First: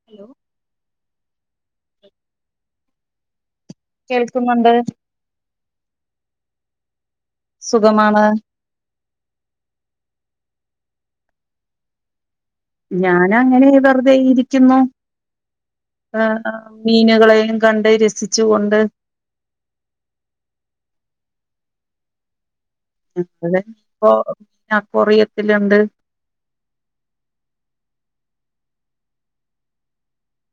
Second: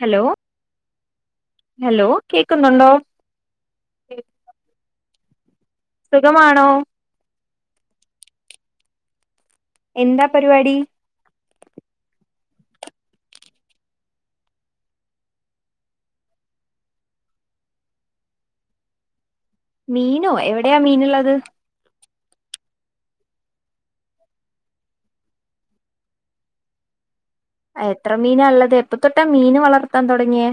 Hello hello കേക്കുന്നുണ്ടോ കേൾക്കുന്നുണ്ട് സുഖമാണോ സുഖമാണ് എന്താ പരിപാടി ഞാനങ്ങനെ വെറുതെ ഇരിക്കുന്നു ഏ മീനുകളെയും കണ്ട് രസിച്ചു കൊണ്ട് മീനോ എവിടെയാ മീനുള്ളത് അത് ഇപ്പോ അക്വറിയത്തിലുണ്ട് എത്ര മീനാ ഒള്ളത് എപ്പ തൊട്ടാ മീന് വളർത്താൻ തൊടങ്ങിയേ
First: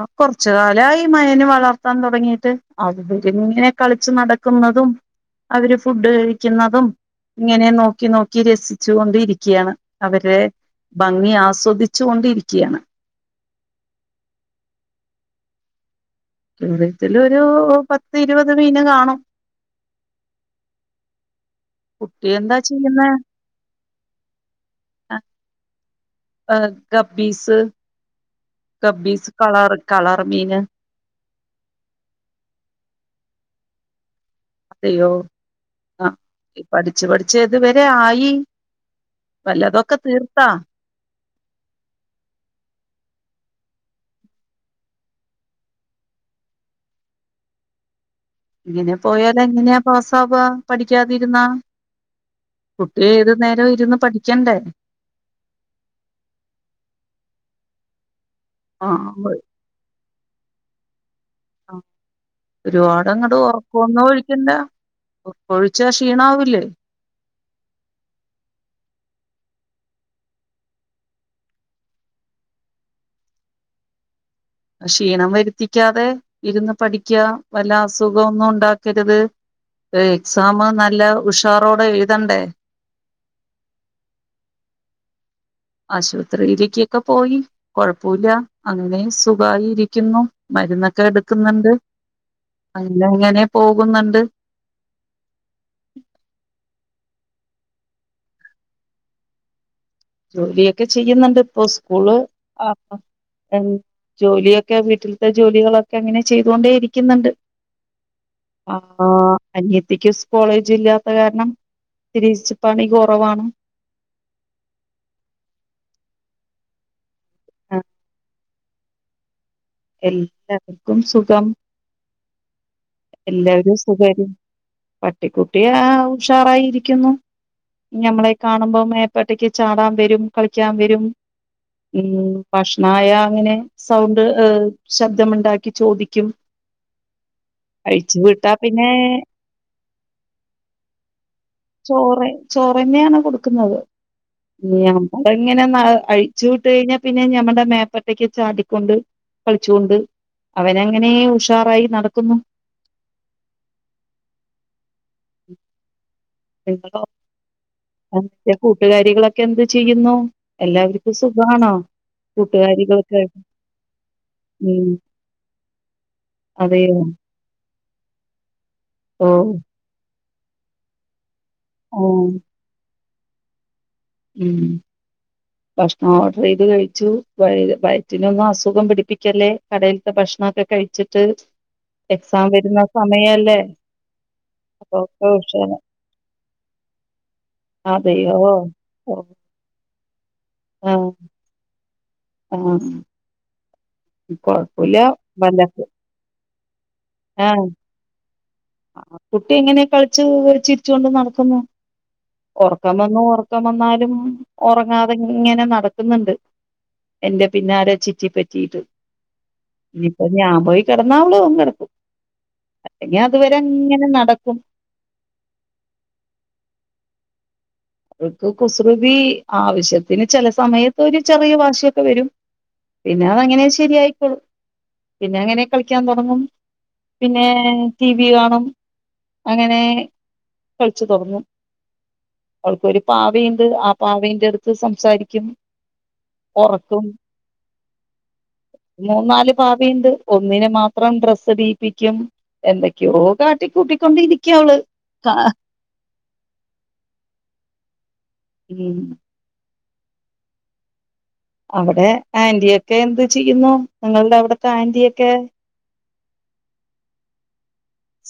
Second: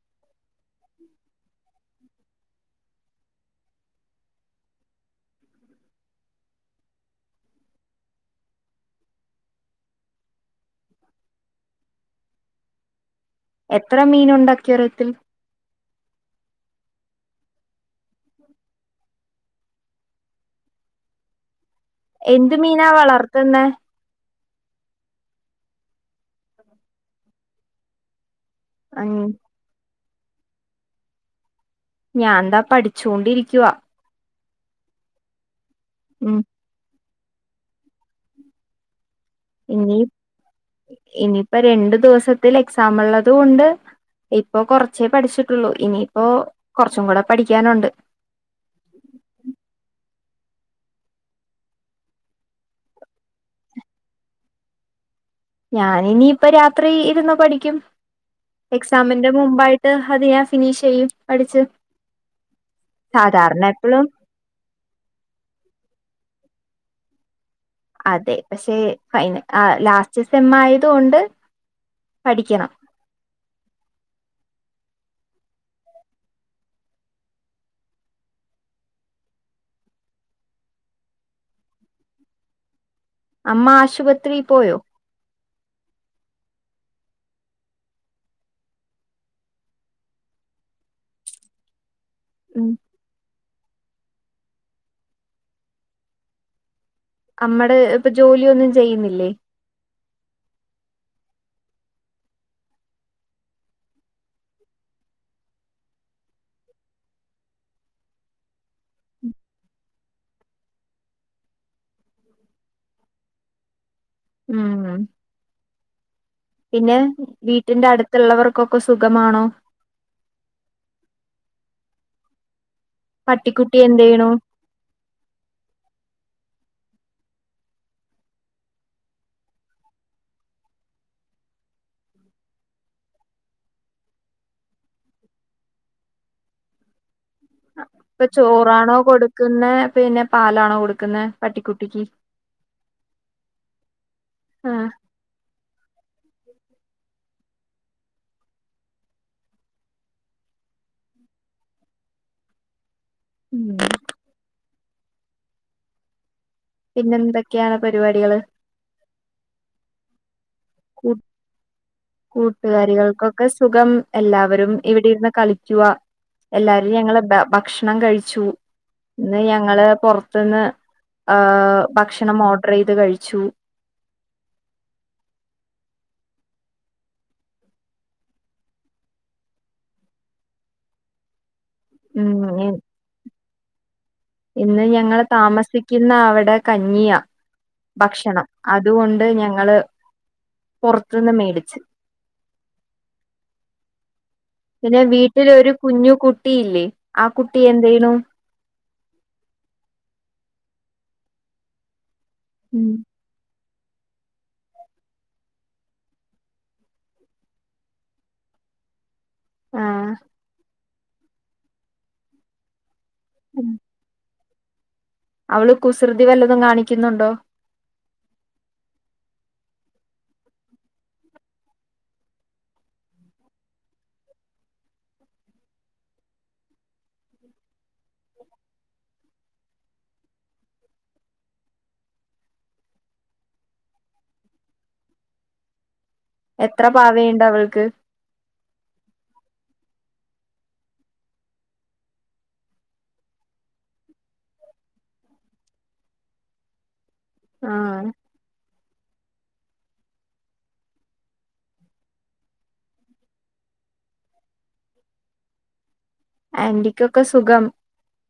അ കൊറച്ച് കാലായി മയേന്ന് വള വളർത്താൻ തൊടങ്ങീട്ട് [unintelligible] ഇങ്ങനെ കളിച്ച് നടക്കുന്നതും അവര് ഫുഡ് കഴിക്കുന്നതും ഇങ്ങനെ നോക്കി നോക്കി രസിച്ചു കൊണ്ടിരിക്കയാണ് അവരെ ഭംഗി ആസ്വദിച്ചു കൊണ്ടിരിക്കയാണ് എത്ര മീനുണ്ട് അക്വേറിയത്തിൽ ക്വാറത്തിലൊരു പത്തിരുപത് മീന് കാണും കുട്ടി എന്ത് എന്താ മീനാ വളർത്തുന്നേ ആ ആ കബ്ബീസ് ഉം കബ്ബീസ് കളറ് കളറ് മീന് ഞാനെന്താ പഠിച്ചോണ്ടിരിക്കാ അതെയോ അ ഇ ഉം പഠി പഠിച്ച് പഠിച്ച് എതുവരെ ആയി വല്ലതൊക്കെ ഇനി തീർത്താ ഇനിപ്പ രണ്ട് ദിവസത്തിലേ എക്സാമുള്ളൂ അതുകൊണ്ട് ഇപ്പം കൊറച്ചേ പഠിച്ചിട്ടുള്ളൂ ഇനിപ്പോ കുറച്ചും കൂടെ പഠിക്കാനുണ്ട് ഇങ്ങനെ പോയാലെങ്ങനാ പോസ് ബ വ പഠിക്കാതിരുന്നാ- കുട്ടി ഏതു നേരം ഇരുന്ന് പഠിക്കണ്ടേ ഞാനിനിപ്പ രാത്രി ഇരുന്ന് പഠിക്കും എക്സാമിന്റെ ആഹ് മുമ്പായിട്ട് അത് ഞാൻ ഫിനിഷെയ്യും ഒരുപാടങ്ങോട്ട് സാധാരണ എപ്പളും ഒറക്കൊന്നും ഒഴിക്കണ്ട ക്കൊഴിച്ചാ ക്ഷീണാവില്ലേ അതെ പക്ഷെ ഫൈന ക് ലാസ്റ്റ് സെം ആയതോണ്ട് പഠിക്കണം ക്ഷീണം വരുത്തിക്കാതെ ഇരുന്ന് പഠിക്ക വല്ല അസുഖൊന്നും ഉണ്ടാക്കരുത് എ എക്സാം നല്ല ഉഷാറോടെ എഴുതണ്ടേ അമ്മ ആശുപത്രീ പോയോ ആശുപത്രിയിലേക്കൊക്കെ പോയി കൊഴപ്പുല്ല അങ്ങനെ സുഖായി ഇരിക്കുന്നു മരുന്നൊക്കെ എടുക്കുന്നുണ്ട് ഉം അങ്ങനെ ങ്ങനെ പോ ക്കുന്നുണ്ട് നമ്മടെ ഇപ്പൊ ജോലിയൊന്നും ചെയ്യുന്നില്ലേ ജോലിയൊക്കെ ചെയ്യുന്നുണ്ട് ഇപ്പൊ സ്കൂള് ആ ൺ ജോലിയൊക്കെ വീട്ടിലത്തെ ജോലികളൊക്കെ അങ്ങനെ ചെയ്തുകൊണ്ടേ ഇരിക്കുന്നുണ്ട് ആ അനിയത്തിക്ക് കോളേജ് ഇല്ലാത്ത കാരണം ഇത്തിരി പണി കുറവാണ് ഉം ഉം പിന്നെ വീട്ടിന്റെ അടുത്ത്ള്ളവർ ഓക്ക് സുഖമാണോ എല്ലാർക്കും സുഖം എല്ലാരും പട്ടിക്കുട്ടി എന്ത് സുഖായിരി ചെയ്യണു പട്ടിക്കുട്ടി ആ ഉഷാറായിരി ക്കുന്നു ഞമ്മളെ കാണുമ്പോ മേപ്പട്ടക്ക് ചാടാൻ വരും കളിക്കാൻ വരും ഊം ഭഷ്ണായ ങ്ങനെ സൗണ്ട് ശബ്ദമ്ണ്ടാക്കി ചോദിക്കും അ അഴിച്ചു ഇപ്പൊ വിട്ടാ പിന്നെ ചോറാണോ കൊടുക്കുന്നേ പിന്നെ പാലാണോ കൊടുക്കുന്നേ ചോറെ ചോറെന്നാണ് കൊടുക്കുന്നത് ആഹ് [unintelligible] ങ്ങനെ നട് അഴിച്ചു വിട്ട്കഴിഞ്ഞാ പിന്നെ ഞമ്മടെ മേപ്പട്ടെക്ക് ചാടിക്കൊണ്ട് കളിച്ചോണ്ട് അവനങ്ങനേ ഉഷാറായി നടക്കുന്നു. ഉം നിങ്ങളോ എന്തൊക്കെയാണ് പരിപാടികള് മറ്റേ കൂട്ടുകാരികളൊക്കെ എന്ത് ചെയ്യുന്നു [unintelligible] എല്ലാവർക്കും കൂട്ട് സുഖാണോ കൂട്ടുകാരികളൊക്കെ കൂട്ടുകാരികൾക്കൊക്കെ സുഖം എല്ലാവരും ഉം ഇവിടെ ഇര്ന്ന് കളിക്കുവാ എല്ലാരും അതെയോ ഞങ്ങളെ ഭ ക്ഷണം കഴിച്ചു ഓ ഇന്ന് ഞങ്ങള് പു ത്ത്ന്ന് ആ ഓ ഭക്ഷണം ഓട്ർ ചെയ്ത് കഴി ച്ചു ഉം ഭക്ഷണം ഓഡർ ചെയ്ത് കഴിച്ചു വയ വയറ്റിനൊന്നും അസുഖം പിടിപ്പിക്കല്ലേ കടീൽത്തെ ഭക്ഷണൊക്കെ കഴിച്ചിട്ട് എക്സാം ഉം വരുന്ന സമയല്ലേ ഇന്ന് ഞങ്ങള് [unintelligible] താമസിക്കുന്ന അവിടെ കഞ്ഞിയാ അതെയോ ഭക്ഷണം ഓ അതുകൊണ്ട് ഞങ്ങള് ആഹ് പുറത്ത്ന്ന് മേടിച്ച് ആഹ് കൊഴപ്പല്ല പിന്നെ വീട്ടിലൊരു വല്ലപ്പോ കുഞ്ഞു കു ട്ടീല്ലേ ആ കുട്ടി എന്തെയുനു ആ കുട്ടി ഇങ്ങനെ കളിച്ചു ചിരിച്ചുകൊണ്ട് നടക്കുന്നു ഒറക്കം വന്നു ഒറ ഒറക്കം വന്നാലും ഒറങ്ങാതെ ഇങ്ങനെ നടക്കുന്ന്ണ്ട് എന്റെ പിന്നാലെ ചുറ്റിപ്പറ്റീട്ട് ആഹ് ഇപ്പൊ ഞാപോയി കെടന്നാവളും കെടക്കും ഞ്ഞി അതുവരെ ഇങ്ങനെ നട ഉം അവള് കുസൃതി വല്ലതും കാണിക്കുന്നുണ്ടോ അവർക്ക് കുസൃതി ആവശ്യത്തിന് ചില സമയത്ത് ഒരു ചെറിയ വാശിയൊക്കെ വരും പിന്നെ അതങ്ങനെ ശരിയായിക്കോളും പിന്നെ അങ്ങനെ കളിക്കാൻ തൊടങ്ങും പിന്നെ ടി വി കാണും അങ്ങനേ കളിച്ചു തൊടങ്ങും അവൾക്കൊരു പാവേണ്ട് ആ പാവേന്റട്ത്ത് സംസാരിക്കും എത്ര ഉറക്കും പാവയുണ്ട് അവൾക്ക് പാവിണ്ട് ഒന്നിനെ മാത്രം ഡ്രെസ്സ് ഇടീപ്പിക്കും എന്തൊക്കെയോ കാട്ടിക്കൂട്ടിക്കൊണ്ടിരിക്ക അവള് ക ആഹ് ഉം അവിടെ ആന്റിയൊക്കെ എന്ത് ചെയ്യുന്നു നിങ്ങളുടെ അവിടത്തെ ആന്റിയൊക്കെ ആന്റിക്കൊക്കെ സുഖം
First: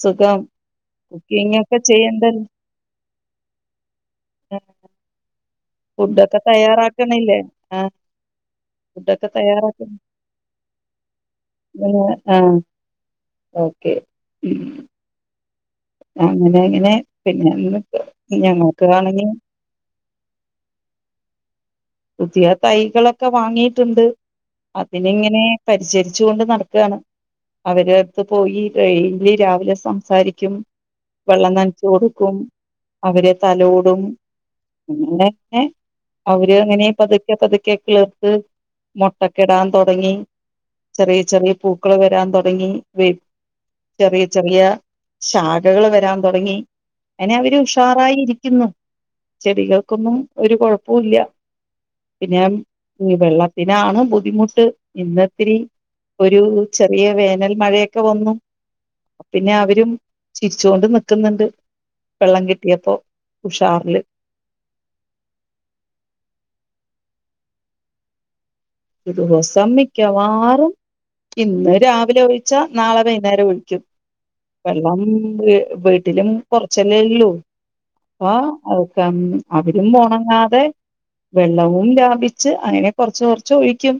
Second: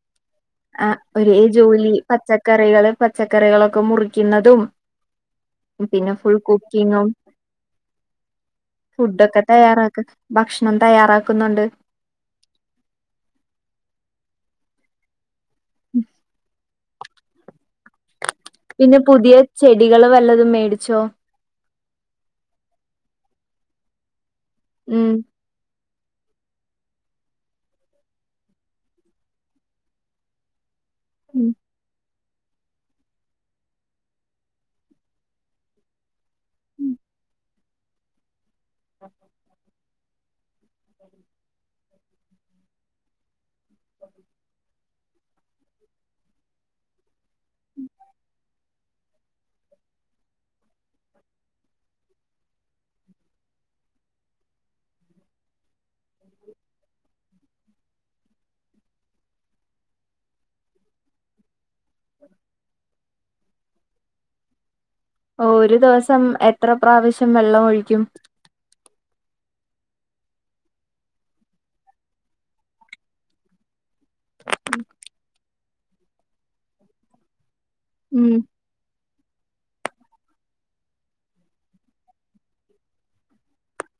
സുഖം ആ ഒരേ കുക്കിംഗ് ഒക്കെ ജോലി ചെയ്യണ്ടല്ലോ പച്ചക്കറികള് പച്ചക്കറികളൊക്കെ മുറിക്കുന്നതും പിന്നെ ഫുൾ ഫുഡൊക്കെ കുക്കിങ്ങും തയ്യാറാക്കണില്ലേ ആ ഫുഡൊക്കെ തയ്യാറാക്ക ഭക്ഷണം തയ്യാറാക്കുന്നുണ്ട് ആ ഓക്കെ ഉം അങ്ങനെ പിന്നെ പിന്നെ ന്ന് പ്പം പിന്നെ പുതിയ ചെടി കള് വല്ലതും മേടിച്ചോ പുതിയ തൈകളൊക്കെ വാങ്ങിയിട്ടുണ്ട് ഉം അതിനിങ്ങനെ പരിചരി ച്ചുകൊണ്ട് നടക്കണ് അവരെ അടുത്ത് പോയി ടെയിലി രാവിലെ സംസാരിക്കും ഉം വെള്ളം നനചൂ കൊടു ക്കും അവരെ തലോടും അങ്ങനെ ഏ അവ ര് അങ്ങനെ പതുക്കെ പതുക്കെ കിളിർത്ത് മോട്ടക്കെടാൻ തൊടങ്ങി ചെറിയ ചെറിയ പൂ ക്കള് വരാൻ തുടങ്ങി വേ ചെറിയ ചെറിയ ശാഖകൾ വരാൻ തുടങ്ങി അനെ അവര് ഉഷാറായി ഇരിക്കുന്നു ചെടികൾക്കൊന്നും ഒരു കൊഴപ്പവുല്ല പിന്നെ വെള്ളത്തിനാണ് ബുദ്ധിമുട്ട് ഇന്നിത്തിരി ഒരു ചെറിയ വേനൽ മഴയൊക്കെ വന്നു പിന്നെ അവരും ചിരിച്ചു കൊണ്ട് നിക്ക്ന്നുണ്ട് വെള്ളം കിട്ടിയപ്പോ ഉഷാറ്ല് ഒരു ദിവസം എത്ര പ്രാവശ്യം വെള്ളം ഒഴിക്കും ദിവസം മിക്കവാറും ഇന്ന് രാവിലെ ഒഴിച്ചാ നാളെ വൈകുന്നേരം ഒഴിക്കും വെള്ളം വ് വീട്ടിലും കൊറച്ചല്ലേ ഉള്ളൂ ഉം ആഹ് അ [unintelligible] അവരും ഉണങ്ങാതെ വെള്ളവും ലാപിച്ച് അങ്ങനെ കൊറച്ച് കൊറച്ച് ചോഴിക്കും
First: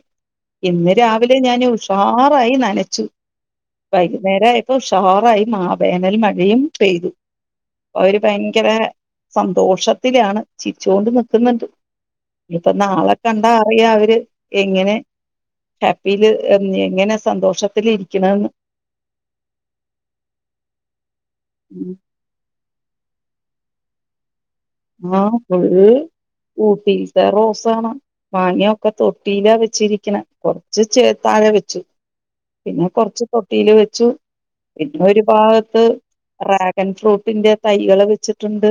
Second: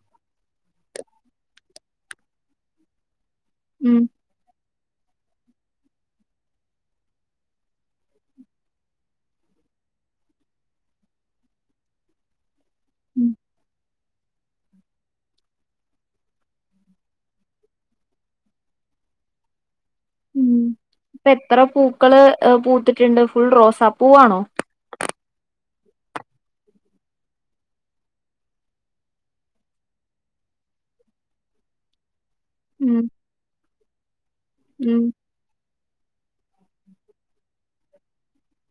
ഇന്ന് രാവിലെ ഞാൻ ഉഷാറായി നനച്ചു ഉം വൈകുന്നേരാപ്പൊ ഉഷാറാ മാവേനൽ മഴയും പെയ്തു അവര് ഭയങ്കര സന്തോഷത്തിലാണ് ചിരിച്ചുകൊണ്ട് നക്കുന്നുണ്ട് ഇപ്പൊ നാളെ ഉം കണ്ട അറിയ അവര് എങ്ങനെ ഹാപ്പിയില് എങ്ങനെ സന്തോഷത്തിൽ ഇരിക്കണന്ന് ഉം ഇപ്പ എത്ര പൂക്കള് പു ത്തിട്ടുണ്ട് ഫുൾ റോസാ പൂവാണോ ആ ഫുൾ ഊട്ടിസെ റോസാണ് മാങ്ങയൊക്കെ തൊട്ടിയിലാ വെച്ചിരിക്കണെ കൊറച്ച് ചേ ത്താഴെ വെച്ചു പിന്നെ ഉം കൊറച്ച് തൊട്ടിയില് വെച്ചു ഉം പിന്നെ ഒരു ഭാഗത്ത് ഡ്രാഗൺ ഫ്രൂട്ടിന്റെ തൈകള് വെച്ചിട്ടുണ്ട്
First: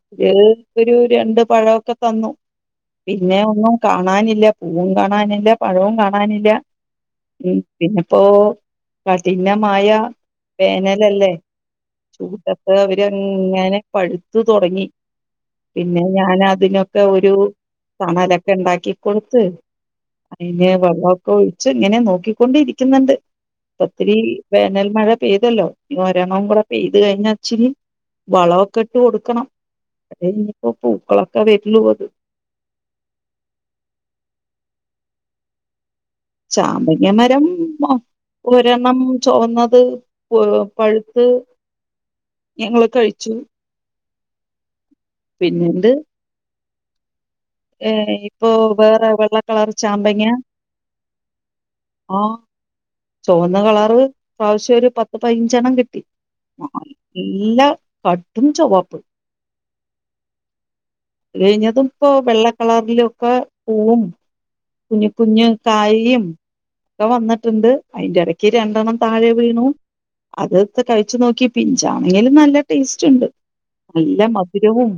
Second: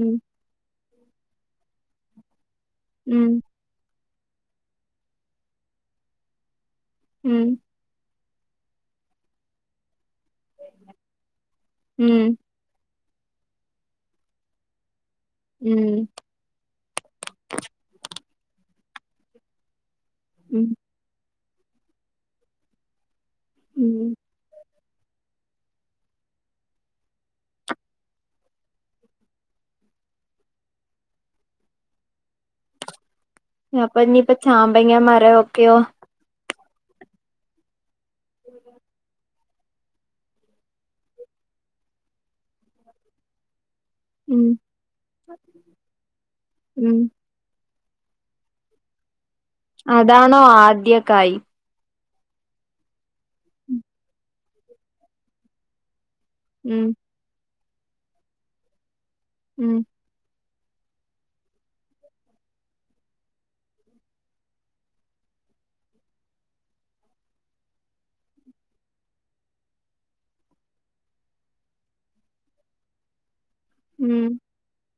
ഉം ഒരു രണ്ട് പഴവക്കെ തന്നു പിന്നെ ഉം ഒന്നും ക കാണാനില്ല പൂവും കാണാനില്ല പഴവും കാണാനില്ല ഉം പിന്ന പ്പോ കഠിനമായ വേനലല്ലേ ഉം ചൂടത്ത് ഇതങ്ങനെ പഴുത്തു തുടങ്ങി പിന്നെ ഉം ഞാൻ അതിനൊക്കെ ഒരു തണല ഇണ്ടാക്കി കൊടുത്ത് [unintelligible] [unintelligible] ഉം ഇങ്ങനെ നോക്കിക്കൊണ്ട് ഇരിക്കുന്നുണ്ട് ഉം ഒത്തിരി വേനൽ മഴ പൊയ്തല്ലോ ഇനി ഒരണ്ണം കുട പൊയത് കഴിഞ്ഞ ഇച്ചിരി വളൊക്ക ഇട്ട് കൊടു കണം [unintelligible] പൂക്കളൊക്കെ വരുള്ളൂ അത് അപനിപ്പ ചാമ്പങ്ങ മാരോക്കെയോ ചാമ്പങ്ങ മരം ഒ ഒരണ്ണം- ചൊവന്നത് പഴുത്ത് ഞങ്ങള് കഴിച്ചു- ഉം- പിന്നെന്ത്? ഉം- ഏ ഇപ്പൊ വേറെ വെള്ള കളർ ചാമ്പങ്ങ അതാണോ ആദ്യം- കായി- ആ ചൊവന്ന കളറ് ഇപ്രാവശ്യം ഒരു പത്ത് പതിനഞ്ചെണ്ണം കിട്ടി- ആ ഉം ഇല്ലാ- കടും ചൊവ്പ്പ്- ഉം- കഴിഞ്ഞതുപ്പോ വെള്ള കളറിലൊക്കെ പൂവും കുഞ്ഞ് കുഞ്ഞ് കായിയും ഒക്കെ വന്നിട്ടുണ്ട് അതിന്റെ ഇടക്ക് രണ്ടെണ്ണം താഴെ വീണു അത്ട്ത്ത് കഴിച്ചു നോക്കി പിഞ്ചാണെങ്കിലും നല്ല ടേസ്റ്റ് ഇണ്ട്- നല്ല ഉം മധുരവും-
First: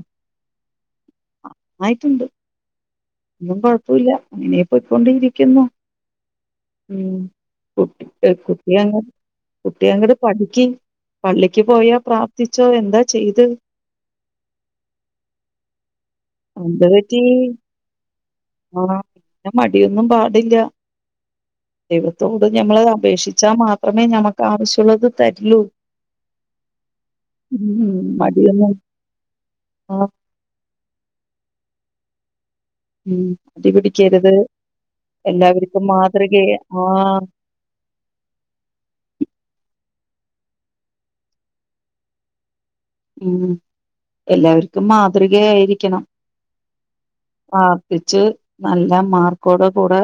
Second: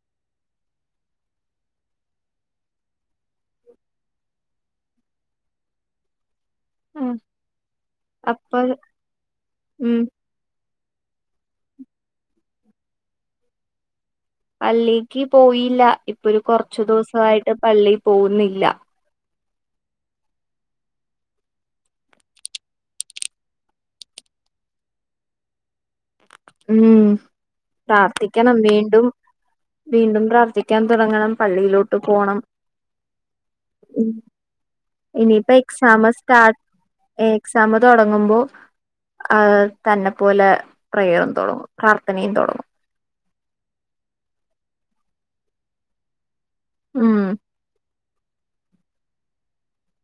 ആയിട്ട്ണ്ട് ഒന്നും കൊഴപ്പല്ല ഇങ്ങനെയ പോയിക്കൊണ്ടിരിക്കുന്നു ഉം കുട്ടി അപ്പൊ കുട്ടി ആണ് കുട്ടി ഉം അങ്ങട് പഠിക്ക് പള്ളിക്ക് പോയ പ്രാർത്ഥിച്ചോ എന്താ ചെയ്ത് പല്ലീക്ക് പോയില്ല ഇപ്പൊ ഒരു കുറച്ച് എന്ത് പറ്റി ദുവസായിട്ട് പള്ളി പോകുന്നില്ല ആ പിന്നെ മടിയൊന്നും പാടില്ല ദൈവത്തോട് ഞമ്മള് അപേക്ഷിച്ചാൽ മാത്രമേ ഞമ്മക്ക് ആവശ്യൊള്ളത് തര്ലൂ ഉം പ്രാർത്ഥിക്കണം മടിയൊന്നും വീണ്ടും ആ വീണ്ടും പ്രാർത്ഥിക്കാൻ തുടങ്ങണം പള്ളിയിലോട്ട് പോണം ഉം മടി പിടിക്കരുത് ഇനിയിപ്പ എല്ലാവർക്കും എക്സാമ് സ്റ്റാർ മാതൃകയെ ആ എക്സാമ് തൊടങ്ങുമ്പോ ആ തന്നെ പോലെ പ്രയർ തുടങ്ങും പ്രാർത്ഥനേയും തുടങ്ങും ഉം എല്ലാവർക്കും മാതൃകയായിരിക്കണം ഉം ആഹ് ടിച്ചു നല്ല മാർക്കോടെ കൂടെ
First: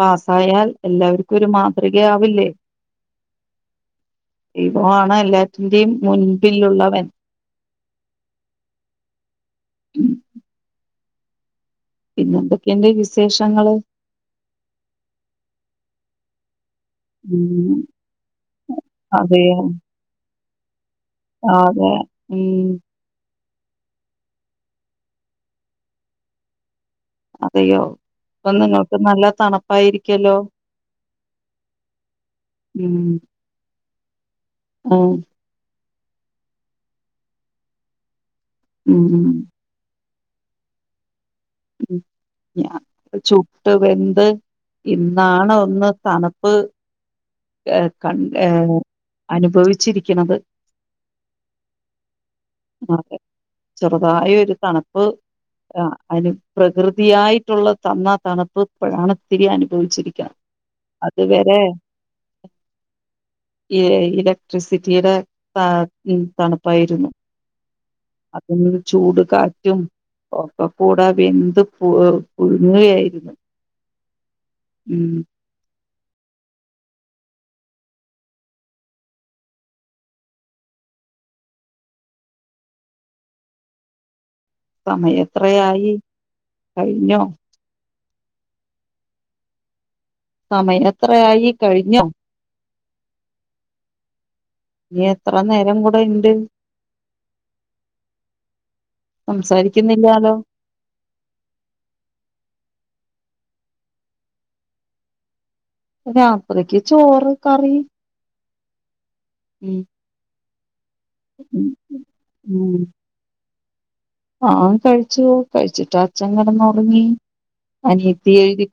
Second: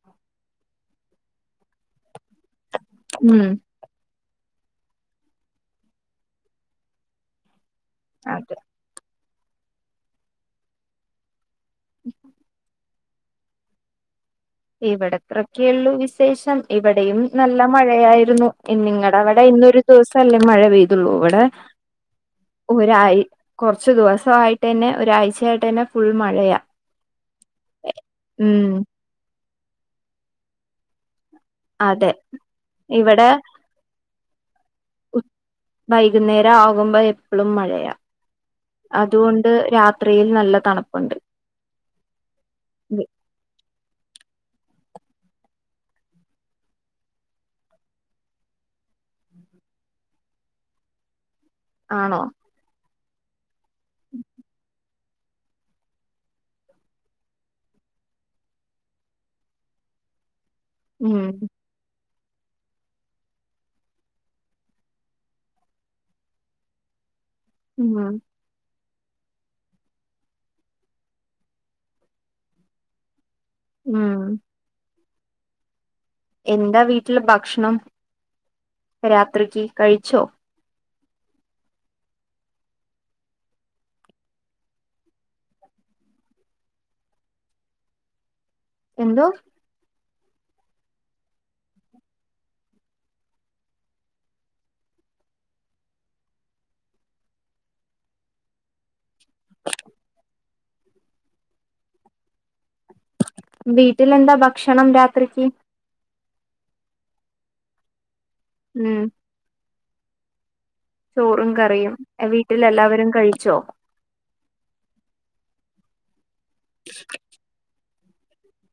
പാസ്സായാൽ എല്ലാവർക്കും ഒരു മാതൃകയാ ഉം ദൈവൊവിണ് എല്ലാറ്റിന്റിം മുൻപിലുള്ളവൻ അതെ [unintelligible] പിന്നെന്തൊക്കെണ്ട് വിശ് ശേഷങ്ങള് ഇവിടത്രക്കെള്ളൂ വിശേഷം ഇവിടെയും നല്ല ഉം മഴയായിരുന്നു നിങ്ങട അവ്ടെ അതെയോ ഇന്നൊരു ദുവസല്ലേ മഴ പെയ് ട്ടുള്ളു ഇവിടെ ആ, അതെ ഉം ഒരായി കുറച്ചു ദുവസായിട്ട് തന്നെ ഒരാഴ്ചയായിട്ട് തന്നെ ഫുൾ മഴയാ അതെയോ ഇപ്പൊ ഉം നിങ്ങൾക്ക് നല്ല തണു പ്പായിരിക്കല്ലോ അതെ ഇവിടെ ഉം വൈകുന്നേര ആകുമ്പോ എപ്പളും മഴയാ ഉം ഉം അതുകൊണ്ട് രാത് ത്രിയിൽ നല്ല തണുപ്പുണ്ട് [inaudible] ഞാൻ വി- ചുട്ട് വെന്ത് ഇന്നാണ് ഒന്ന് തണുപ്പ് ഏ കൺ ഏർ അനുഭവിച്ചിരിക്ക്ണത് ആണോ അതെ ചെറുതായി ഒരു തണുപ്പ് അനു പ്രകൃതിയായിട്ടുള്ള തന്നാ തണുപ്പ് ഇപ്പോഴാണ് ഇത്തിരി അനുഭവിച്ചിരിക്കിണെ ഉം അത് വരെ ഇലക്ട്രിസിറ്റിയുടെ തണുപ്പായിരുന്നു ഉം അതും ഈ ചൂട് കാറ്റും ഒക്കെ കൂടെ വെന്ത് പു പുഴുങ്ങുകയായിരുന്നു ഉം ഉം എന്താ വീട്ടില് ഭക്ഷണം രാത്രിക്ക് കഴിച്ചോ സമയം എത്രയായി കഴിഞ്ഞോ എന്തോ സമയം എത്രയായി കഴിഞ്ഞോ ഇനി എത്ര നേരം കൂടെ ഇണ്ട് സംസാരിക്കുന്നില്ലാലോ വീട്ടിലെന്താ ഭക്ഷണം രാത്രിക്ക് രാത്രിക്ക് ചോറ് കറി ഉം ഉം ചോറും ഉം കറിയും വീട്ടിൽ ഉം എല്ലാവരും കഴിച്ചോ ആഹ് കഴിച്ചു കഴിച്ചിട്ടാ ഛൻ കെടന്നുറങ്ങി അനിയത്തിയെഴുതി